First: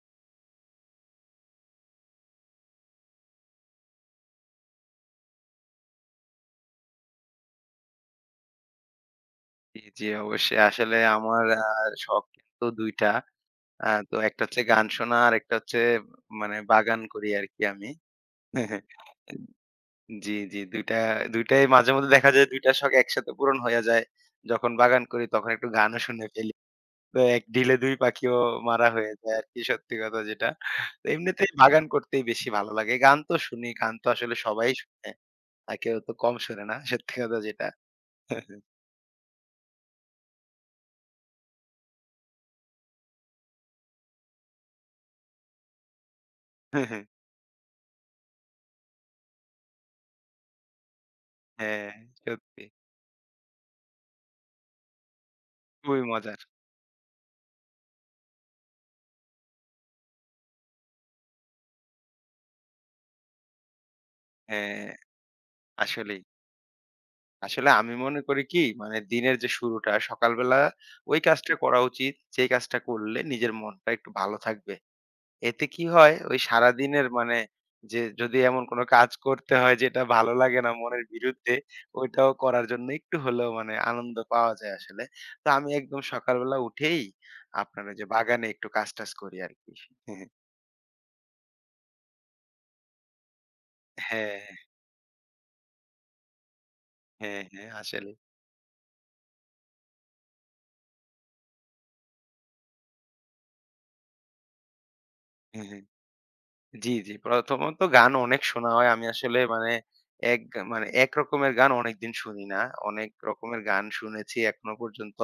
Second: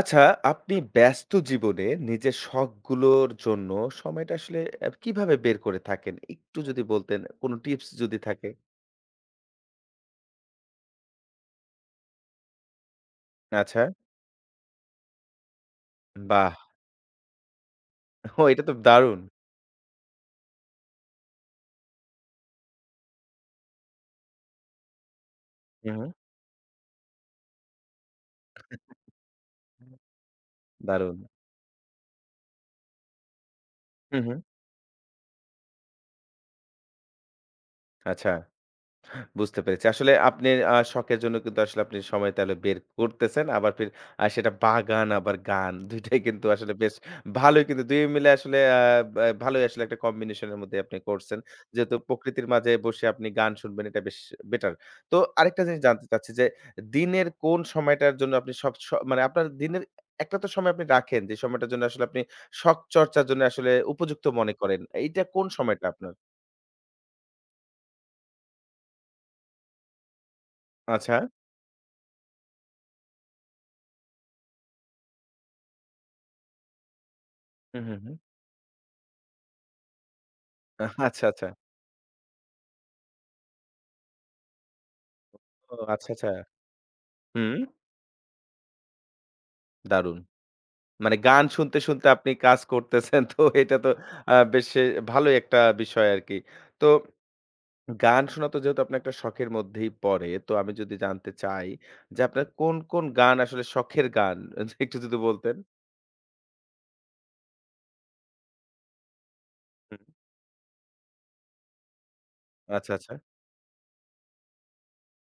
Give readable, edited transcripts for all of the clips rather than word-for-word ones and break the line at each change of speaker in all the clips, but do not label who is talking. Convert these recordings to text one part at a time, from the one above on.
আচ্ছা, আপনি ব্যস্ত জীবনে নিজের শখগুলোর জন্য সময়টা আসলে কিভাবে বের করে থাকেন? একটু যদি বলতেন, কোন টিপস যদি থাকে?
জি, জি, অবশ্যই। আসলে আমার শখ কিন্তু ২ টা।
আচ্ছা,
তো একটা হচ্ছে গান শোনা, আরেকটা হচ্ছে
বাহ!
বাগান করি আরকি আমি।
ও, এটা তো দারুণ।
জি, জি, ২ টা ২ টাই মাঝেমধ্যে দেখা যায় ২ টা শখ একসাথে পূরণ হয়ে যায়। যখন বাগান করি তখন একটু
হু,
গানও
হু।
শুনে ফেলি। তো এক ঢিলে ২ পাখিও মারা হয়ে যায় আরকি, সত্যি কথা যেটা। তো
দারুণ।
এমনিতেই বাগান করতেই বেশি ভালো লাগে। গান তো শুনি, গান তো
হু, হু।
আসলে সবাই শুনে। আর কেউ তো কম শোনে না, সত্যি কথা যেটা।
আচ্ছা। বুঝতে পেরেছি। আসলে আপনি শখের জন্য কিন্তু আসলে আপনি সময় তাহলে বের করতেছেন। আবার ফির আ সেটা বাগান আবার গান ২ টাই কিন্তু আসলে বেশ ভালোই, কিন্তু ২ মিলে আসলে আ ব্যা ভালোই আসলে একটা কম্বিনেশন এর মধ্যে আপনি করছেন।
হ্যাঁ,
যেহেতু প্রকৃতির
সত্যি।
মাঝে বসে আপনি গান শুনবেন, এটা বেশ বেটার। তো আরেকটা জিনিস
খুবই
জানতে চাচ্ছি
মজার।
যে, দিনের কোন সময়টার জন্য আপনি সব স মানে আপনার দিনের একটা তো সময় আপনি রাখেন, যে সময়টার জন্য আসলে আপনি শখ চর্চার জন্য আসলে উপযুক্ত মনে করেন।
হ্যাঁ,
এইটা কোন সময়টা আপনার?
আসলেই। আসলে আমি মনে করি কি, মানে দিনের যে শুরুটা সকালবেলা
আচ্ছা।
ওই কাজটা করা উচিত, যেই কাজটা করলে নিজের মনটা একটু ভালো থাকবে। এতে কি হয়, ওই সারাদিনের মানে
হুম, হুম,
যে
হুম।
যদি এমন কোনো কাজ করতে হয় যেটা ভালো লাগে না, মনের
আচ্ছা, আচ্ছা।
বিরুদ্ধে, ওইটাও করার জন্য একটু হলেও মানে আনন্দ পাওয়া যায় আসলে। তো আমি
ও
একদম
আচ্ছা, আচ্ছা।
সকালবেলা উঠেই
হুম,
আপনার ওই যে বাগানে একটু কাজ-টাজ করি আরকি।
দারুণ। মানে গান শুনতে, শুনতে আপনি কাজ করতেছেন, তো এটা তো আ
হ্যাঁ,
বেশ এ ভালোই একটা বিষয় আরকি। তো
হ্যাঁ, হ্যাঁ, আসলেই।
গান শোনা তো যেহেতু আপনার একটা শখের মধ্যেই পড়ে, তো আমি যদি জানতে চাই যে আপনার কোন, কোন গান আসলে শখের গান? একটু যদি বলতেন।
জি, জি। প্রথমত গান অনেক শোনা হয়। আমি আসলে মানে
হুম,
এক মানে একরকমের গান অনেকদিন শুনি না।
আচ্ছা,
অনেক
আচ্ছা।
রকমের গান শুনেছি এখনো পর্যন্ত।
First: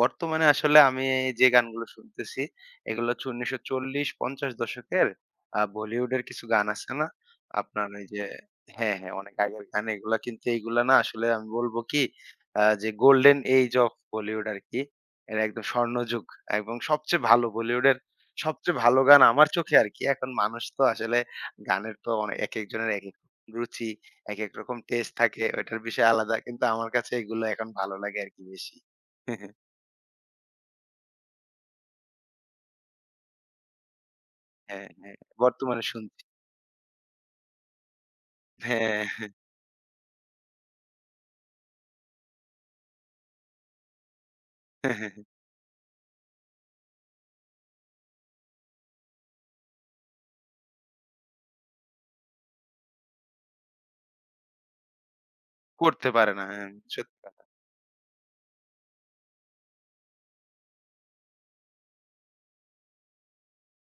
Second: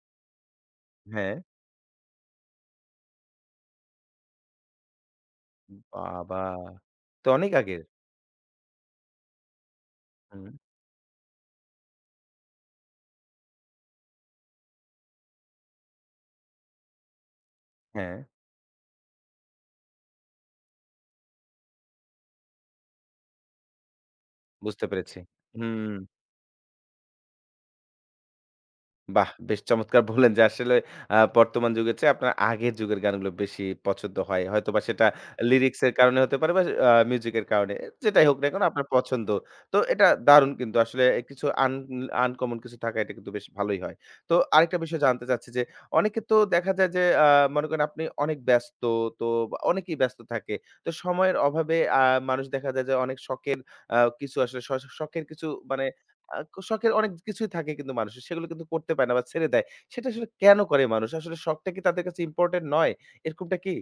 বর্তমানে আসলে আমি
হ্যাঁ,
যে গানগুলো শুনতেছি এগুলো হচ্ছে ১৯৪০-৫০ দশকের বলিউডের
বাবা!
কিছু গান আছে না?
তো অনেক আগের।
আপনার ওই যে হ্যাঁ, হ্যাঁ, অনেক আগের গান এগুলা, কিন্তু
হুম,
এইগুলা না, আসলে আমি বলব কি যে গোল্ডেন এইজ অফ বলিউড আরকি। এরা একদম স্বর্ণযুগ এবং সবচেয়ে ভালো বলিউডের
হ্যাঁ,
সবচেয়ে ভালো গান আমার চোখে আরকি। এখন মানুষ তো আসলে গানের তো একেকজনের একেক রুচি, একেক রকম
বুঝতে
টেস্ট
পেরেছি।
থাকে। ওইটার
হুম।
বিষয় আলাদা। কিন্তু আমার কাছে এগুলো এখন ভালো লাগে আরকি বেশি।
বাহ! বেশ চমৎকার বললেন যে আসলে বর্তমান যুগের চেয়ে আপনার আগের যুগের গানগুলো বেশি পছন্দ হয়। হয়তোবা
হ্যাঁ,
সেটা
হ্যাঁ।
লিরিক্স
বর্তমানে
এর কারণে
শুনছি।
হতে পারে বা মিউজিক এর কারণে। যেটাই হোক না কেন, আপনার
হ্যাঁ।
পছন্দ। তো এটা দারুণ, কিন্তু আসলে কিছু আন আনকমন কিছু থাকা এটা কিন্তু বেশ ভালোই হয়। তো আরেকটা বিষয় জানতে চাচ্ছি যে, অনেকে তো দেখা যায় যে মনে করেন আপনি অনেক ব্যস্ত, তো অনেকেই ব্যস্ত থাকে। তো সময়ের অভাবে মানুষ দেখা যায় যে অনেক শখের আ কিছু আসলে শ শখের কিছু, মানে
করতে পারে
আ
না। হ্যাঁ,
শখের অনেক
সত্যি কথা।
কিছুই থাকে কিন্তু মানুষের। সেগুলো কিন্তু করতে পারে না বা ছেড়ে দেয়। সেটা আসলে কেন করে মানুষ? আসলে শখটা কি তাদের কাছে ইম্পোর্টেন্ট নয়? এরকমটা কি?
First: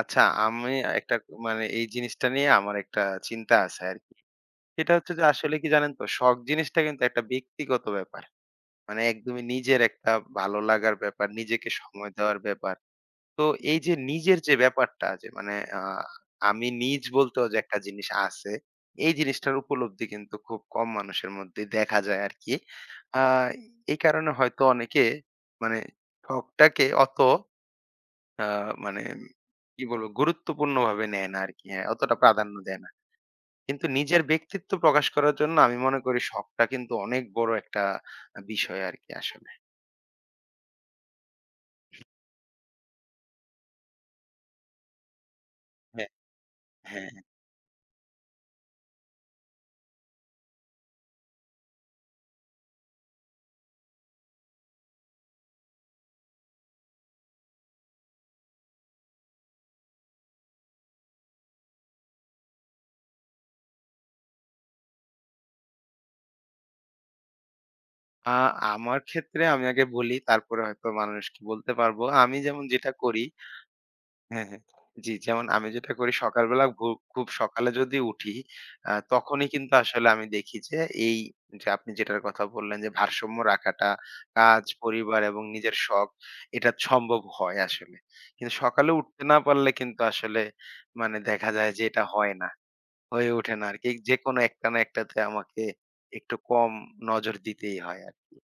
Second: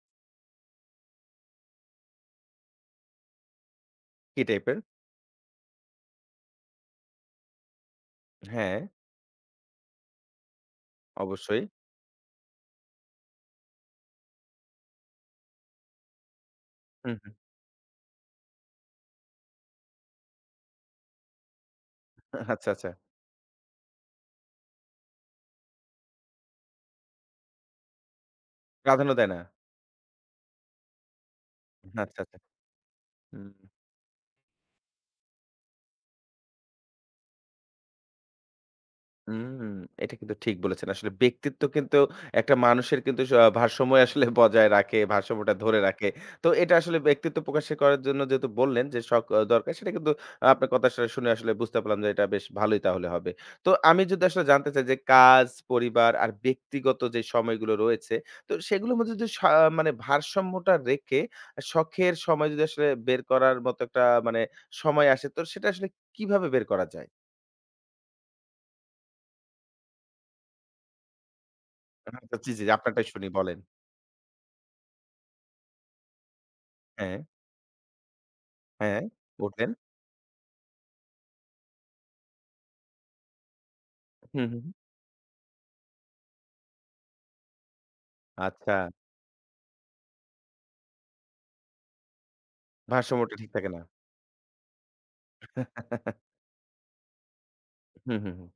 আচ্ছা, আমি একটা মানে এই জিনিসটা নিয়ে আমার একটা চিন্তা আছে আরকি।
কি টাইপের?
সেটা হচ্ছে যে আসলে কি জানেন তো, শখ জিনিসটা কিন্তু একটা ব্যক্তিগত ব্যাপার।
হ্যাঁ,
মানে একদমই নিজের একটা ভালো লাগার ব্যাপার,
অবশ্যই।
নিজেকে সময় দেওয়ার ব্যাপার। তো এই যে নিজের যে ব্যাপারটা, যে মানে আমি নিজ
হুম, হুম।
বলতেও যে একটা জিনিস আছে, এই জিনিসটার উপলব্ধি কিন্তু খুব কম মানুষের মধ্যেই দেখা যায় আরকি।
আচ্ছা, আচ্ছা।
আ এই কারণে হয়তো অনেকে মানে শখটাকে অত আ মানে
প্রাধান্য দেয় না।
কি বলবো, গুরুত্বপূর্ণভাবে নেয় না আরকি। হ্যাঁ, অতটা
আচ্ছা, আচ্ছা।
প্রাধান্য দেয় না।
হুম।
কিন্তু নিজের ব্যক্তিত্ব প্রকাশ করার জন্য আমি মনে করি শখটা কিন্তু অনেক বড় একটা বিষয় আরকি আসলে।
হুম, এটা কিন্তু ঠিক বলেছেন। আসলে ব্যক্তিত্ব কিন্তু একটা মানুষের কিন্তু ভারসাম্য আসলে বজায় রাখে, ভারসাম্যটা ধরে রাখে।
হ্যাঁ,
তো এটা আসলে
হ্যাঁ।
ব্যক্তিত্ব প্রকাশ করার জন্য যেহেতু বললেন যে শখ দরকার, সেটা কিন্তু আহ, আপনার কথা আসলে শুনে আসলে বুঝতে পারলাম যে এটা বেশ ভালোই তাহলে হবে। তো আমি যদি আসলে জানতে চাই যে কাজ, পরিবার আর ব্যক্তিগত যে সময়গুলো রয়েছে, তো সেগুলোর মধ্যে যদি মানে ভারসাম্যটা রেখে শখের সময় যদি আসলে বের করার মতো একটা মানে সময় আসে, তো সেটা আসলে কিভাবে বের করা যায়?
আ আমার ক্ষেত্রে আমি আগে বলি, তারপরে হয়তো মানুষকে বলতে পারবো।
আচ্ছা,
আমি
জি, জি,
যেমন যেটা
আপনারটাই
করি
শুনি, বলেন।
হ্যাঁ, হ্যাঁ। জি, যেমন আমি যেটা করি সকালবেলা
হ্যাঁ,
খুব সকালে যদি উঠি,
হ্যাঁ,
তখনই
উঠলেন।
কিন্তু আসলে আমি দেখি যে এই যে আপনি যেটার কথা বললেন যে ভারসাম্য রাখাটা,
হুম, হুম,
কাজ,
হুম।
পরিবার এবং নিজের শখ, এটা সম্ভব হয় আসলে। কিন্তু
আচ্ছা,
সকালে উঠতে না পারলে কিন্তু আসলে মানে দেখা যায় যে এটা হয় না। হয়ে
ভারসাম্যটা ঠিক
ওঠে না
থাকে না।
আরকি। যেকোনো একটা না একটাতে আমাকে একটু কম নজর দিতেই হয়
হুম, হুম,
আরকি।
হুম।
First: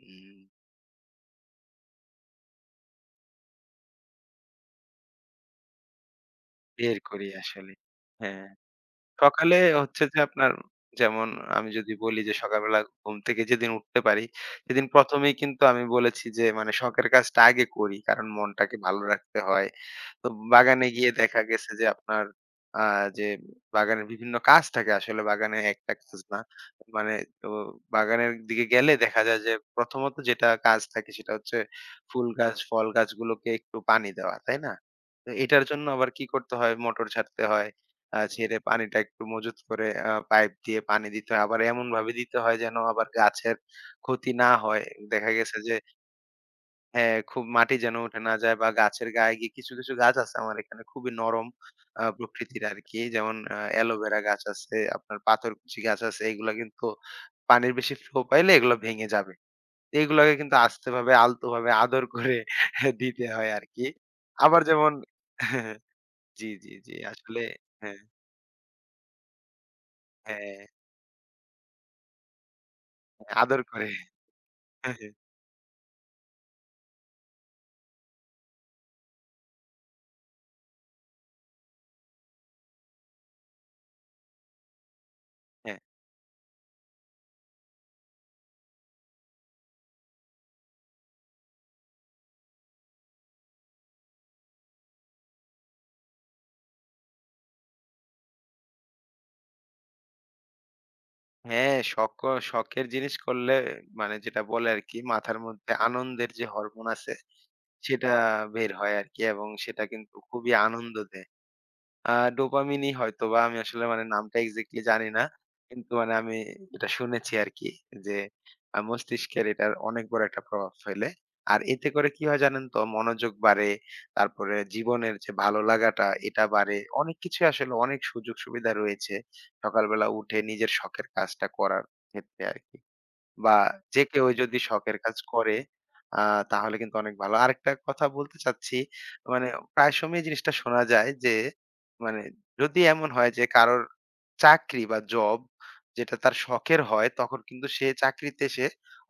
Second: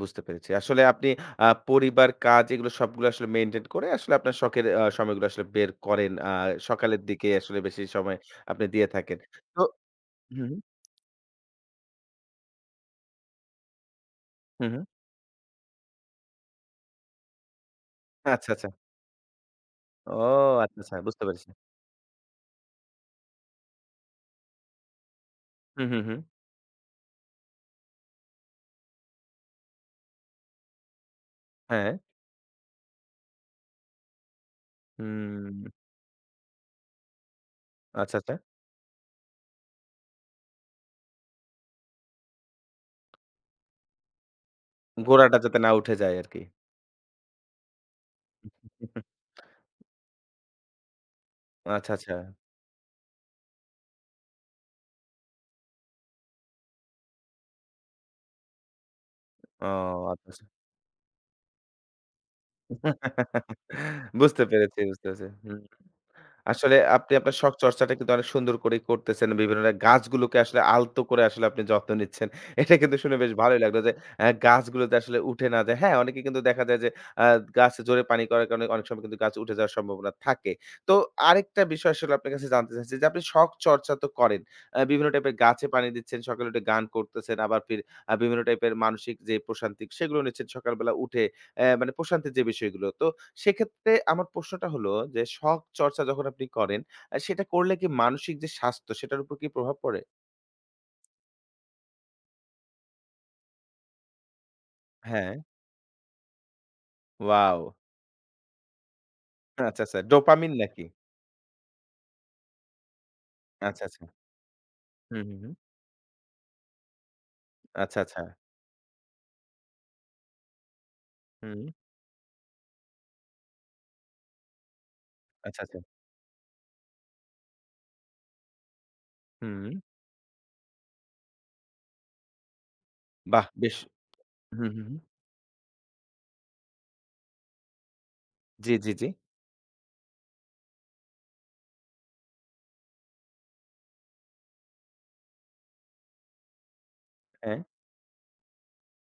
বুঝতে
হুম।
পেরেছি। আসলে আপনি পরিবার, কাজ এগুলো সবগুলো আসলে মেইনটেইন করে আসলে আপনার শখের সময়গুলো আসলে বের করেন।
বের
সকালের
করি
দিকে আসলে
আসলে।
বেশি সময়
হ্যাঁ।
আপনি দিয়ে থাকেন।
সকালে
তো
হচ্ছে যে আপনার
হুম,
যেমন আমি যদি বলি যে সকালবেলা ঘুম থেকে যেদিন উঠতে পারি,
হুম, হুম।
সেদিন ১ম এই কিন্তু আমি বলেছি যে মানে শখের কাজটা আগে করি। কারণ
আচ্ছা, আচ্ছা।
মনটাকে ভালো রাখতে হয়।
ও
তো
আচ্ছা,
বাগানে
আচ্ছা,
গিয়ে
বুঝতে
দেখা
পেরেছি।
গেছে যে আপনার আ যে বাগানের বিভিন্ন কাজ থাকে, আসলে বাগানে
হুম,
একটা
হুম,
কাজ
হুম।
না। মানে তো বাগানের দিকে গেলে দেখা যায় যে প্রথমত যেটা কাজ থাকে সেটা হচ্ছে
হ্যাঁ,
ফুল গাছ, ফল গাছগুলোকে একটু পানি দেওয়া, তাই না? তো
হুম।
এটার জন্য আবার কি করতে হয়, মোটর ছাড়তে হয়।
আচ্ছা, আচ্ছা।
ছেড়ে পানিটা একটু মজুত করে পাইপ দিয়ে পানি দিতে হয়। আবার এমনভাবে দিতে হয় যেন আবার গাছের ক্ষতি না হয়। দেখা
গোড়াটা
গেছে
যাতে না
যে
উঠে যায় আরকি।
হ্যাঁ, খুব মাটি যেন উঠে না যায় বা গাছের গায়ে গিয়ে কিছু, কিছু গাছ আছে আমার এখানে খুবই নরম
আচ্ছা, আচ্ছা।
প্রকৃতির আরকি। যেমন অ্যালোভেরা গাছ আছে, আপনার পাথরকুচি গাছ আছে। এগুলা কিন্তু পানির বেশি ফ্লো পাইলে এগুলো ভেঙে যাবে।
ও আচ্ছা,
এগুলাকে
আচ্ছা।
কিন্তু আস্তেভাবে আলতোভাবে আদর করে দিতে হয় আরকি।
বুঝতে
আবার
পেরেছি,
যেমন
বুঝতে পেরেছি। হুম।
জি, জি,
আসলে
জি।
আপনি আপনার
আসলে
শখ চর্চাটা
হ্যাঁ,
কিন্তু অনেক সুন্দর করেই করতেছেন। বিভিন্ন ধরনের গাছগুলোকে আসলে
হ্যাঁ।
আলতো করে আসলে আপনি যত্ন নিচ্ছেন। এটা কিন্তু শুনে বেশ ভালোই
আদর
লাগলো
করে।
যে গাছগুলোতে
হ্যাঁ, হ্যাঁ,
আসলে উঠে না যায়। হ্যাঁ, অনেকে কিন্তু দেখা যায় যে আ গাছে জোরে পানি করার কারণে অনেক সময় কিন্তু গাছ উঠে যাওয়ার সম্ভাবনা থাকে। তো আরেকটা বিষয় আসলে আপনার কাছে জানতে চাচ্ছি যে, আপনি শখ চর্চা তো করেন। বিভিন্ন টাইপের গাছে
হ্যাঁ।
পানি দিচ্ছেন, সকালে উঠে গান করতেছেন, আবার ফির আ বিভিন্ন টাইপের মানসিক যে প্রশান্তি সেগুলো নিচ্ছেন সকালবেলা উঠে। মানে প্রশান্তির যে বিষয়গুলো। তো সেক্ষেত্রে আমার প্রশ্নটা হলো যে, শখ চর্চা যখন আপনি করেন, সেটা করলে কি মানসিক যে স্বাস্থ্য, সেটার উপর কি প্রভাব পড়ে?
হ্যাঁ, শখের জিনিস করলে মানে যেটা বলে আরকি,
হ্যাঁ,
মাথার মধ্যে আনন্দের যে হরমোন আছে
ওয়াও!
সেটা বের হয় আরকি, এবং
আচ্ছা,
সেটা
আচ্ছা।
কিন্তু
ডোপামিন
খুবই
নাকি?
আনন্দ দেয়। আ ডোপামিনই হয়তোবা, আমি
আচ্ছা,
আসলে
আচ্ছা।
মানে নামটা এক্সাক্টলি জানি
হুম,
না।
হুম, হুম।
কিন্তু মানে আমি এটা শুনেছি আরকি
আচ্ছা,
যে
আচ্ছা।
মস্তিষ্কের এটার অনেক বড় একটা প্রভাব ফেলে।
হুম।
আর এতে করে কি হয় জানেন তো? মনোযোগ বাড়ে, তারপরে জীবনের যে
আচ্ছা,
ভালো
আচ্ছা।
লাগাটা এটা বাড়ে। অনেক কিছুই আসলে, অনেক সুযোগ সুবিধা রয়েছে
হুম।
সকালবেলা উঠে নিজের শখের কাজটা করার ক্ষেত্রে আরকি।
বাহ!
বা
বেশ
যে কেউ যদি
হুম, হুম, হুম।
শখের কাজ করে আ তাহলে কিন্তু অনেক ভালো। আরেকটা কথা বলতে
জি,
চাচ্ছি,
জি, জি।
মানে প্রায় সময় এই জিনিসটা শোনা যায় যে মানে যদি এমন হয় যে কারোর চাকরি বা জব যেটা তার শখের হয়, তখন
হ্যাঁ।
কিন্তু সে চাকরিতে সে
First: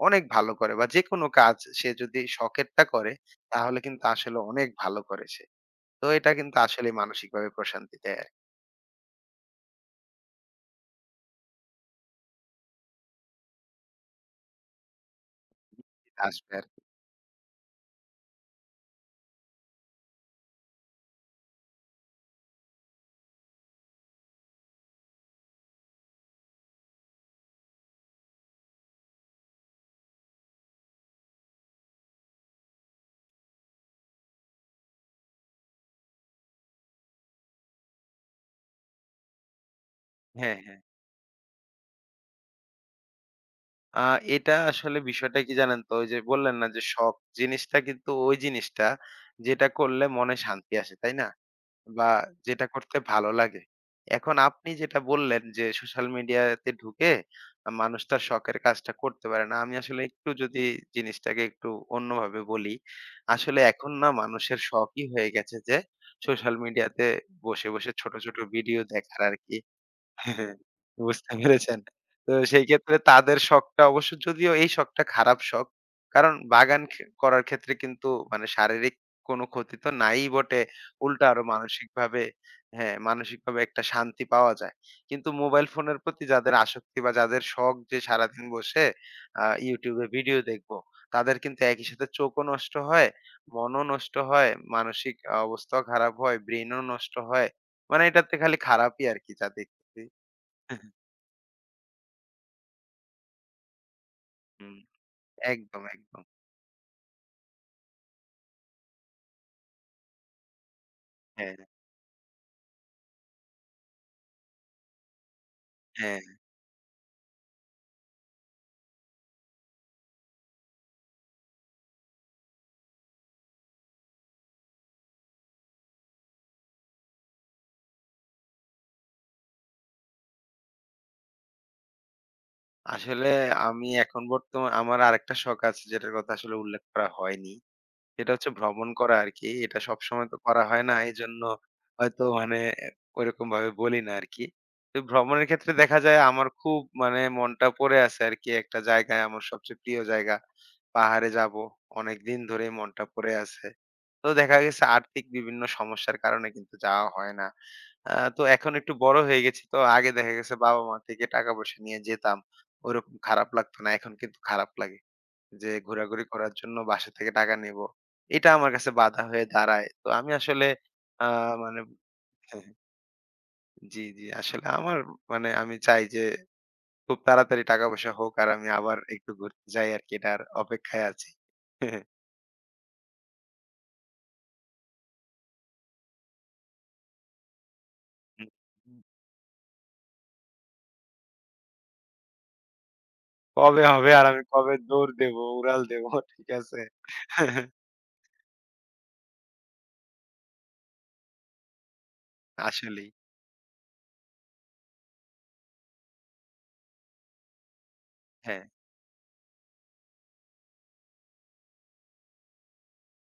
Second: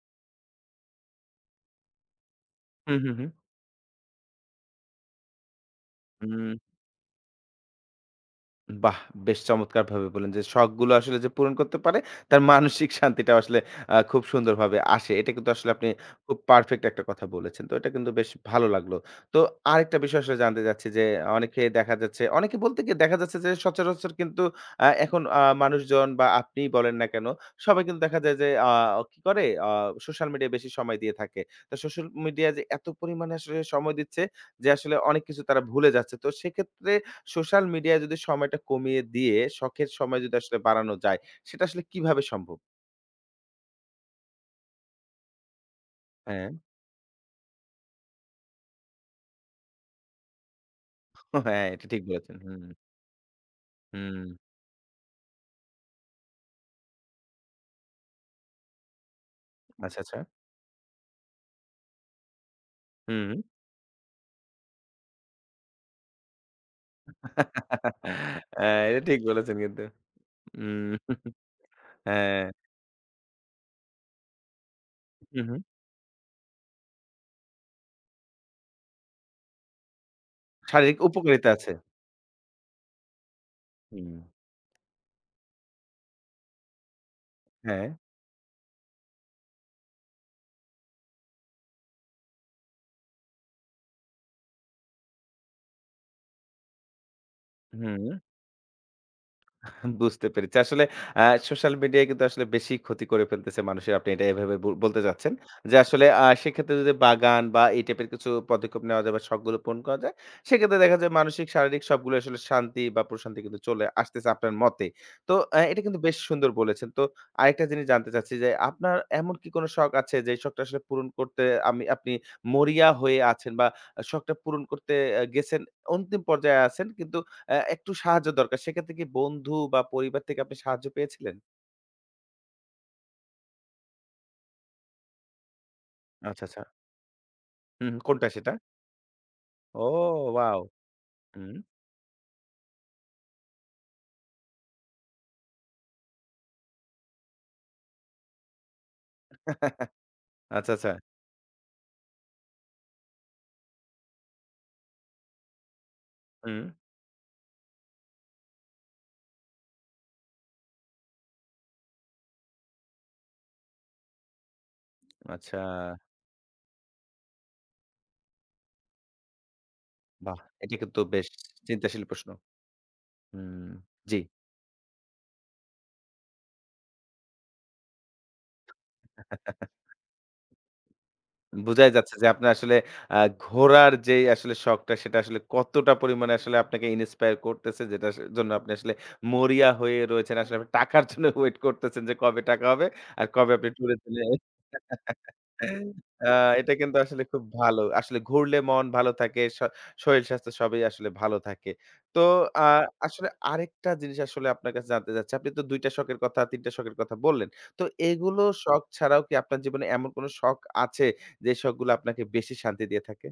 অনেক ভালো করে। বা যেকোনো কাজ সে যদি শখেরটা
হুম,
করে
হুম, হুম।
তাহলে কিন্তু আসলে অনেক ভালো করে সে। তো এটা
হুম।
কিন্তু আসলে মানসিকভাবে প্রশান্তি দেয় আরকি।
বাহ! বেশ চমৎকারভাবে বললেন যে, শখগুলো আসলে যে পূরণ করতে পারে, তার মানসিক শান্তিটাও আসলে খুব সুন্দরভাবে আসে। এটা কিন্তু আসলে আপনি খুব
আসবে আরকি।
পারফেক্ট একটা কথা বলেছেন। তো এটা কিন্তু বেশ ভালো লাগলো। তো আরেকটা বিষয় আসলে জানতে চাচ্ছি যে, অনেকে দেখা যাচ্ছে, অনেকে বলতে কি দেখা যাচ্ছে যে, সচরাচর কিন্তু আ এখন আ মানুষজন বা আপনিই বলেন না কেন, সবাই কিন্তু দেখা যায় যে, আ কি করে আ সোশ্যাল মিডিয়ায় বেশি সময় দিয়ে থাকে। তো সোশ্যাল মিডিয়া যে এত পরিমাণে আসলে সময় দিচ্ছে যে, আসলে অনেক কিছু তারা ভুলে যাচ্ছে। তো সেক্ষেত্রে সোশ্যাল মিডিয়ায় যদি সময়টা কমিয়ে দিয়ে শখের সময় যদি আসলে
হ্যাঁ, হ্যাঁ।
বাড়ানো যায়, সেটা আসলে কিভাবে সম্ভব?
আ এটা আসলে, বিষয়টা কি জানেন তো? ওই যে
হ্যাঁ,
বললেন না যে শখ জিনিসটা কিন্তু ওই জিনিসটা যেটা করলে মনে শান্তি আসে, তাই না?
হ্যাঁ, এটা ঠিক
বা
বলেছেন। হুম,
যেটা করতে ভালো লাগে।
হুম।
এখন আপনি যেটা বললেন যে সোশ্যাল মিডিয়াতে ঢুকে মানুষ তার শখের কাজটা করতে পারে না। আমি
আচ্ছা,
আসলে
আচ্ছা।
একটু যদি জিনিসটাকে একটু অন্যভাবে বলি।
হুম।
আসলে এখন না, মানুষের শখই হয়ে গেছে যে সোশ্যাল মিডিয়াতে বসে, বসে ছোট, ছোট ভিডিও
হ্যাঁ, এটা ঠিক
দেখার
বলেছেন
আরকি।
কিন্তু।
হ্যাঁ,
উম
বুঝতে পেরেছেন। তো
হ্যাঁ।
সেই ক্ষেত্রে তাদের শখটা, অবশ্য যদিও এই শখটা খারাপ
হু, হু।
শখ। কারণ বাগান করার ক্ষেত্রে কিন্তু মানে শারীরিক কোনো ক্ষতি তো নাই বটে।
শারীরিক
উল্টা আরো
উপকারিতা আছে।
মানসিকভাবে হ্যাঁ, মানসিকভাবে একটা
হুম।
শান্তি পাওয়া যায়। কিন্তু মোবাইল ফোনের প্রতি যাদের আসক্তি বা যাদের শখ
হ্যাঁ।
যে সারাদিন বসে YouTube এ ভিডিও দেখবো, তাদের কিন্তু একই সাথে চোখও নষ্ট হয়, মনও নষ্ট হয়, মানসিক অবস্থাও খারাপ হয়, ব্রেইনও নষ্ট হয়।
হুম।
মানে এটাতে খালি খারাপই আরকি যা দেখতেছি।
বুঝতে পেরেছি। আসলে
হ্যাঁ,
সোশ্যাল মিডিয়ায় কিন্তু আসলে বেশি ক্ষতি করে ফেলতেছে মানুষের। আপনি এটা এভাবে
হুম,
বলতে চাচ্ছেন। যে
একদম,
আসলে
একদম।
সেক্ষেত্রে যদি বাগান বা এই টাইপের কিছু পদক্ষেপ নেওয়া যায় বা শখগুলো পূরণ করা যায়, সেক্ষেত্রে দেখা যায় মানসিক,
হ্যাঁ,
শারীরিক সবগুলো আসলে শান্তি বা প্রশান্তি কিন্তু চলে আসতেছে আপনার মতে। তো এটা কিন্তু বেশ
হ্যাঁ।
সুন্দর বলেছেন। তো আরেকটা জিনিস জানতে চাচ্ছি যে, আপনার এমন কি কোনো শখ আছে যে শখটা আসলে পূরণ করতে আপনি মরিয়া হয়ে আছেন বা শখটা পূরণ করতে গেছেন, অন্তিম পর্যায়ে আছেন, কিন্তু একটু সাহায্য দরকার। সেক্ষেত্রে কি বন্ধু বা পরিবার থেকে আপনি সাহায্য পেয়েছিলেন?
আসলে আমি এখন বর্তমান আমার আরেকটা শখ আছে যেটার কথা
আচ্ছা,
আসলে
আচ্ছা।
উল্লেখ করা হয়নি।
হুম, কোনটা
এটা হচ্ছে
সেটা?
ভ্রমণ করা আরকি। এটা
ও
সবসময় তো
ওয়াও!
করা হয় না। এজন্য
হুম।
হয়তো মানে ওইরকমভাবে বলি না আরকি। তো ভ্রমণের ক্ষেত্রে দেখা যায় আমার খুব মানে মনটা পড়ে আছে আরকি একটা জায়গায়, আমার সবচেয়ে প্রিয় জায়গা।
আচ্ছা, আচ্ছা।
পাহাড়ে যাবো। অনেকদিন ধরেই মনটা পড়ে আছে। তো দেখা গেছে আর্থিক বিভিন্ন সমস্যার কারণে
হুম।
কিন্তু যাওয়া হয় না। তো এখন একটু বড় হয়ে গেছি, তো আগে দেখা গেছে বাবা-মা থেকে টাকা-পয়সা নিয়ে যেতাম। ওরকম খারাপ লাগতো না। এখন কিন্তু খারাপ লাগে।
আচ্ছা।
যে ঘোরাঘুরি করার জন্য বাসা থেকে টাকা নিবো। এটা আমার কাছে বাধা হয়ে দাঁড়ায়। তো আমি
বাহ!
আসলে
এটা কিন্তু
আ
বেশ
মানে
চিন্তাশীল প্রশ্ন।
হ্যাঁ,
হুম,
জি,
জি।
জি। আসলে আমার মানে আমি চাই যে খুব তাড়াতাড়ি টাকা-পয়সা হোক আর আমি আবার একটু ঘুরতে যাই আরকি, এটার অপেক্ষায় আছি।
বুঝাই যাচ্ছে যে আপনার আসলে ঘোরার যেই আসলে শখটা সেটা আসলে কতটা পরিমাণে আসলে আপনাকে ইন্সপায়ার করতেছে, যেটার জন্য আপনি আসলে মরিয়া হয়ে রয়েছেন। আসলে আপনি টাকার জন্য ওয়েট করতেছেন যে কবে টাকা হবে আর কবে আপনি
কবে
ট্যুরে
হবে
চলে
আর আমি কবে দৌড় দেবো, উড়াল দেবো,
আ
ঠিক
এটা
আছে?
কিন্তু আসলে খুব ভালো। আসলে ঘুরলে মন ভালো থাকে, শরীর স্বাস্থ্য সবই আসলে ভালো থাকে। তো আ
আসলেই।
আসলে আরেকটা জিনিস আসলে আপনার কাছে জানতে চাচ্ছি। আপনি তো ২ টা শখের কথা, ৩ টা শখের কথা বললেন। তো এগুলো
হ্যাঁ,
শখ ছাড়াও কি আপনার জীবনে এমন কোন শখ আছে যে শখগুলো আপনাকে বেশি শান্তি দিয়ে থাকে?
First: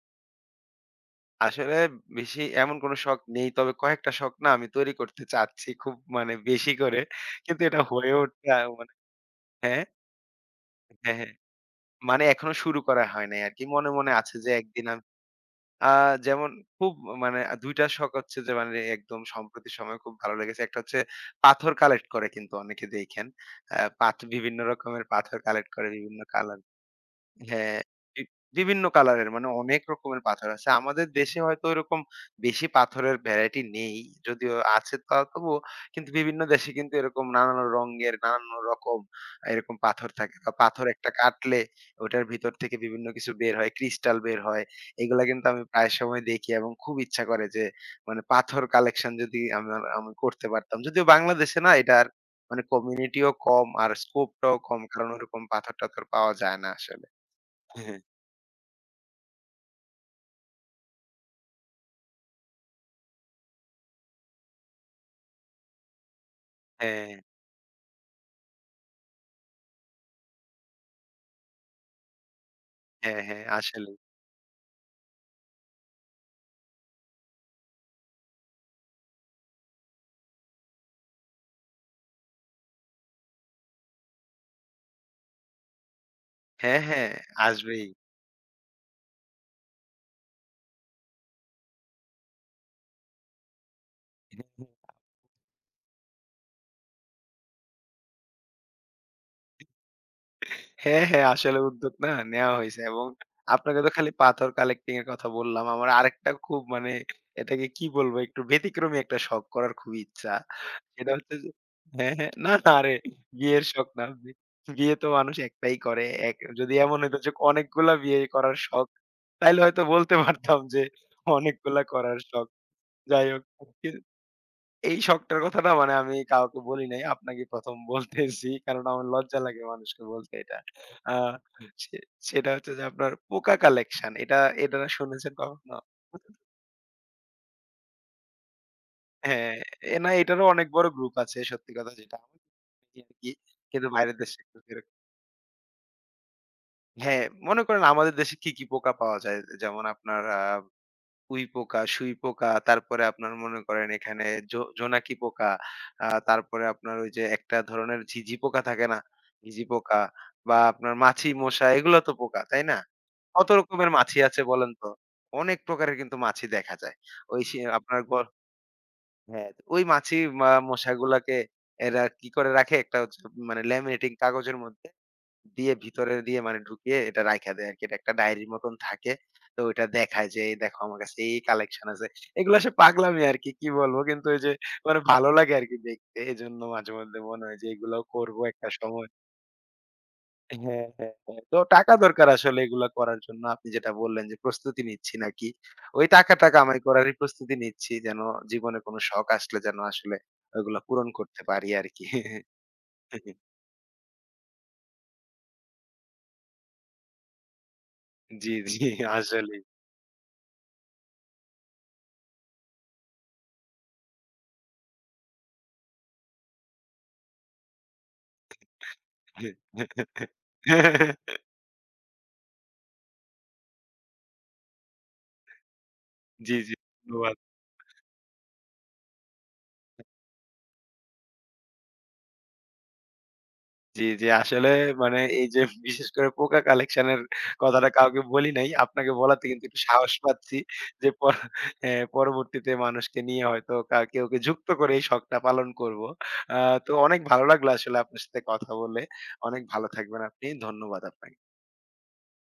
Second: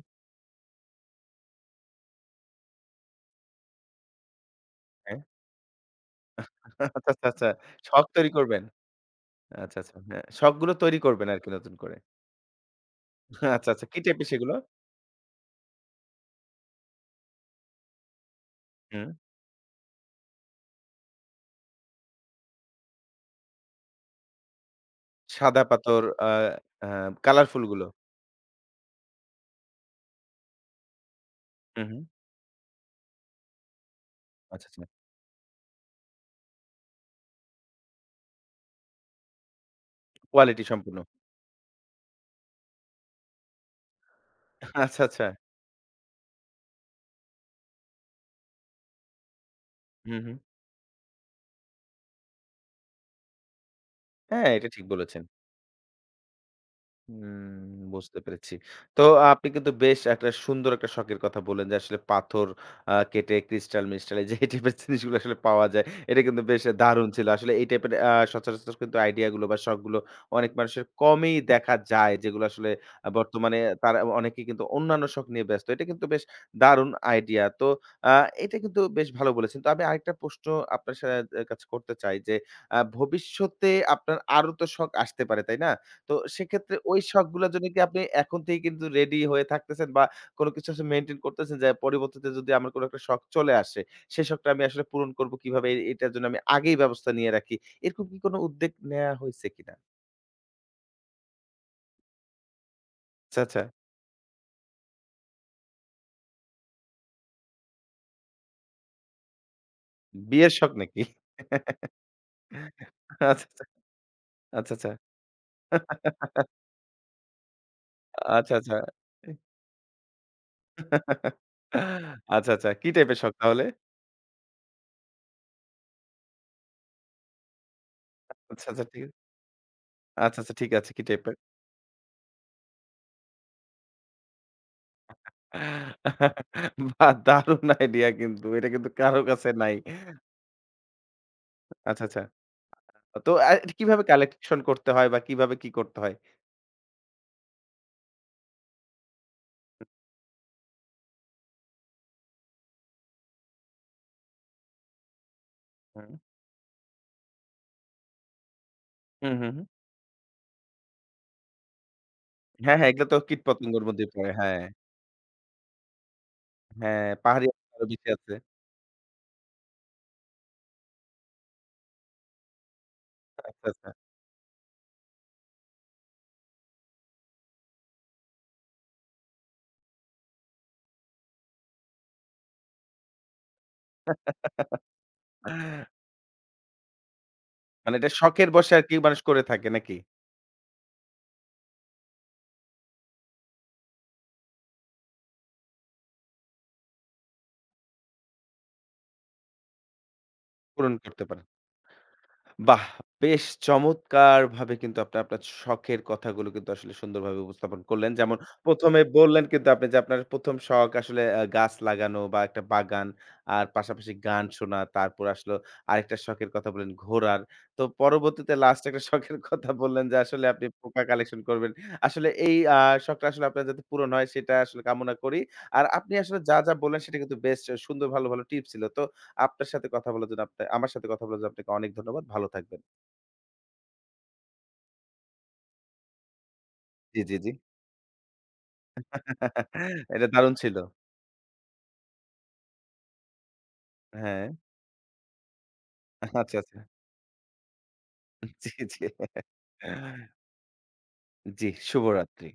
আসলে বেশি এমন কোনো শখ নেই। তবে কয়েকটা শখ না আমি তৈরি
হ্যাঁ?
করতে চাচ্ছি, খুব মানে বেশি করে।
আচ্ছা, আচ্ছা, আচ্ছা।
কিন্তু এটা
শখ
হয়ে
তৈরি
উঠতে
করবেন।
মানে
আচ্ছা,
হ্যাঁ?
আচ্ছা। হ্যাঁ, শখগুলো তৈরি
হ্যাঁ,
করবেন
হ্যাঁ।
আরকি নতুন করে।
মানে এখনো শুরু করা হয় নাই আরকি।
আচ্ছা, আচ্ছা।
মনে,
কি
মনে
টাইপের
আছে যে
সেগুলো?
একদিন আম আ যেমন খুব মানে ২ টা শখ হচ্ছে যে মানে
হুম।
একদম সম্প্রতি সময়ে খুব ভালো লেগেছে। একটা হচ্ছে পাথর কালেক্ট করে কিন্তু অনেকে দেখেন। আ পাথ বিভিন্ন রকমের পাথর
সাদা
কালেক্ট করে
পাথর
বিভিন্ন
আ
কালার
আ কালারফুল
হ্যাঁ,
গুলো।
বি বিভিন্ন কালারের মানে অনেক রকমের পাথর আছে। আমাদের দেশে হয়তো
হু, হু।
ওইরকম বেশি পাথরের ভ্যারাইটি নেই। যদিও
আচ্ছা, আচ্ছা।
আছে তা তবুও কিন্তু বিভিন্ন দেশে কিন্তু এরকম নানান রঙের, নানান রকম এরকম পাথর থাকে। বা
কোয়ালিটি
পাথর
সম্পূর্ণ।
একটা কাটলে ওটার ভিতর থেকে বিভিন্ন কিছু বের হয়, ক্রিস্টাল বের হয়।
আচ্ছা,
এগুলা
আচ্ছা।
কিন্তু আমি প্রায় সময় দেখি এবং খুব ইচ্ছা করে যে মানে পাথর কালেকশন যদি আমি
হুম, হুম।
করতে পারতাম। যদিও বাংলাদেশে না, এটার মানে কমিউনিটিও কম আর
হ্যাঁ,
স্কোপটাও
এটা
কম।
ঠিক
কারণ
বলেছেন।
ওরকম পাথর-টাথর পাওয়া যায় না আসলে।
হুম,
হ্যাঁ,
বুঝতে পেরেছি। তো আপনি কিন্তু বেশ একটা সুন্দর একটা শখের কথা বললেন যে আসলে পাথর কেটে ক্রিস্টাল মিস্টাল এই যে এই টাইপের জিনিসগুলো আসলে পাওয়া যায়। এটা কিন্তু বেশ দারুণ
হ্যাঁ,
ছিল। আসলে এই টাইপের সচরাচর কিন্তু আইডিয়া গুলো বা শখগুলো অনেক মানুষের কমই দেখা যায়। যেগুলো আসলে
হ্যাঁ, হ্যাঁ,
বর্তমানে
আসলেই।
তারা অনেকেই কিন্তু অন্যান্য শখ নিয়ে ব্যস্ত। এটা কিন্তু বেশ দারুণ আইডিয়া। তো আ এটা কিন্তু বেশ ভালো বলেছেন। তো আমি আরেকটা প্রশ্ন আপনার কাছে করতে চাই যে, ভবিষ্যতে আপনার আরো তো শখ আসতে পারে, তাই না? তো সেক্ষেত্রে
হ্যাঁ,
ওই
হ্যাঁ,
শখগুলোর জন্য কি
আসবেই।
আপনি এখন থেকেই কিন্তু রেডি হয়ে থাকতেছেন বা কোনো কিছু আসলে মেইনটেইন করতেছেন যে পরবর্তীতে যদি আমার কোনো একটা শখ চলে আসে, সেই শখটা আমি আসলে পূরণ করবো কিভাবে, এটার জন্য আমি আগেই ব্যবস্থা নিয়ে রাখি। এরকম কি কোনো উদ্যোগ নেয়া হইছে কিনা?
হ্যাঁ, হ্যাঁ, আসলে উদ্যোগ না নেওয়া হইছে এবং
আচ্ছা, আচ্ছা।
আপনাকে তো খালি পাথর কালেক্টিং এর কথা বললাম। আমার আরেকটা খুব মানে এটাকে কি বলবো, একটু ব্যতিক্রমী একটা শখ করার খুব ইচ্ছা।
বিয়ের শখ নাকি?
সেটা হচ্ছে যে হ্যাঁ, হ্যাঁ, না, না আরে,
আচ্ছা,
বিয়ের শখ না।
আচ্ছা, আচ্ছা, আচ্ছা।
বিয়ে তো মানুষ একটাই করে। এক যদি এমন হইতো যে অনেকগুলা বিয়ে
আচ্ছা,
করার
আচ্ছা। আচ্ছা,
শখ, তাইলে হয়তো বলতে পারতাম যে অনেকগুলা করার শখ।
আচ্ছা। আচ্ছা কি টাইপের
যাই
শখ
হোক,
তাহলে?
এই শখটার কথা না মানে আমি কাউকে বলি নাই। আপনাকে ১ম বলতেছি।
আচ্ছা, আচ্ছা,
কারণ
ঠিক
আমার
আছে।
লজ্জা লাগে মানুষকে বলতে
আচ্ছা, আচ্ছা,
এটা।
ঠিক আছে। কি
আ
টাইপের?
সে সেটা হচ্ছে যে আপনার পোকা কালেকশন। এটা এটা না শুনেছেন কখনো?
বাহ! দারুণ আইডিয়া কিন্তু। এটা কিন্তু কারো কাছে
হ্যাঁ,
নাই।
এ না, এটারও অনেক বড় গ্রুপ আছে, সত্যি কথা
আচ্ছা,
যেটা।
আচ্ছা। তো
আরকি।
এটা
কিন্তু
কিভাবে
বাইরের দেশে
কালেকশন
একটু
করতে
এরকম
হয় বা কিভাবে কি করতে হয়?
হ্যাঁ, মনে করেন আমাদের দেশে কি, কি পোকা পাওয়া যায়? যেমন আপনার উই পোকা, সুই পোকা, তারপরে আপনার মনে করেন এখানে জোনাকি পোকা,
হুম।
তারপরে আপনার ওই যে একটা ধরনের ঝিঁঝি পোকা থাকে না?
হুম, হুম,
ঝিঁঝি
হুম।
পোকা বা আপনার মাছি, মশা এগুলো তো পোকা, তাই
হ্যাঁ,
না?
হ্যাঁ, এগুলো তো
কত
কীটপতঙ্গের
রকমের
মধ্যেই
মাছি
পড়ে।
আছে
হ্যাঁ,
বলেন তো? অনেক প্রকারের কিন্তু মাছি দেখা যায়।
হ্যাঁ,
ওই
পাহাড়ি
সে
এলাকায় আরো
আপনার
বেশি
গ
আছে।
হ্যাঁ, ওই মাছি মশাগুলাকে এরা কি করে রাখে, একটা হচ্ছে মানে
আচ্ছা, আচ্ছা।
লেমিনেটিং কাগজের মধ্যে দিয়ে ভিতরে দিয়ে মানে ঢুকিয়ে এটা রাইখা দেয় আরকি। এটা একটা ডায়েরির মতন থাকে। তো ওইটা দেখায় যে, "এই দেখো আমার কাছে এই কালেকশন আছে।" এগুলো আসলে পাগলামি আরকি, কি কি বলবো। কিন্তু ওই যে মানে ভালো লাগে আরকি দেখতে। এজন্য মাঝে মধ্যে মনে হয় যে
মানে
এগুলাও
এটা
করবো
শখের
একটা
বশে আরকি
সময়।
মানুষ করে থাকে নাকি?
হ্যাঁ, হ্যাঁ, হ্যাঁ। তো টাকা দরকার আসলে এগুলা করার জন্য। আপনি যেটা বললেন যে প্রস্তুতি নিচ্ছি নাকি। ওই টাকাটা কামাই করারই প্রস্তুতি নিচ্ছি যেন জীবনে কোনো শখ আসলে যেন আসলে ওগুলা
পূরণ
পূরণ
করতে
করতে
পারে।
পারি আরকি।
বাহ! বেশ চমৎকারভাবে কিন্তু আপনি আপনার শখের কথাগুলো কিন্তু আসলে সুন্দরভাবে উপস্থাপন করলেন। যেমন
জি, জি
১ম এ বললেন
আসলেই।
কিন্তু আপনি যে আপনার ১ম শখ আসলে গাছ লাগানো বা একটা বাগান। আর পাশাপাশি গান শোনা। তারপর আসলো আরেকটা শখের কথা বললেন ঘোরার। তো পরবর্তীতে লাস্ট একটা শখের কথা বললেন যে আসলে আপনি পোকা কালেকশন করবেন। আসলে এই শখটা আসলে আপনার যাতে পূরণ হয় সেটা আসলে কামনা করি। আর আপনি আসলে
জি,
যা, যা
জি,
বললেন সেটা কিন্তু
ধন্যবাদ।
বেশ সুন্দর, ভালো, ভালো টিপস ছিল। তো আপনার সাথে কথা বলার জন্য আমার সাথে কথা বলার জন্য আপনাকে অনেক ধন্যবাদ। ভালো থাকবেন।
জি, জি, আসলে মানে এই যে বিশেষ করে পোকা কালেকশন
জি,
এর
জি, জি।
কথাটা কাউকে বলি নাই। আপনাকে বলাতে কিন্তু একটু সাহস
এটা দারুণ
পাচ্ছি
ছিল।
যে হ্যাঁ, পরবর্তীতে মানুষকে নিয়ে হয়তো কেউকে
হ্যাঁ।
যুক্ত করে এই শখটা পালন করব।
আচ্ছা,
আ
আচ্ছা।
তো অনেক ভালো লাগলো আসলে আপনার সাথে
জি,
কথা বলে।
জি।
অনেক ভালো থাকবেন আপনি। ধন্যবাদ আপনাকে।
জি, শুভরাত্রি।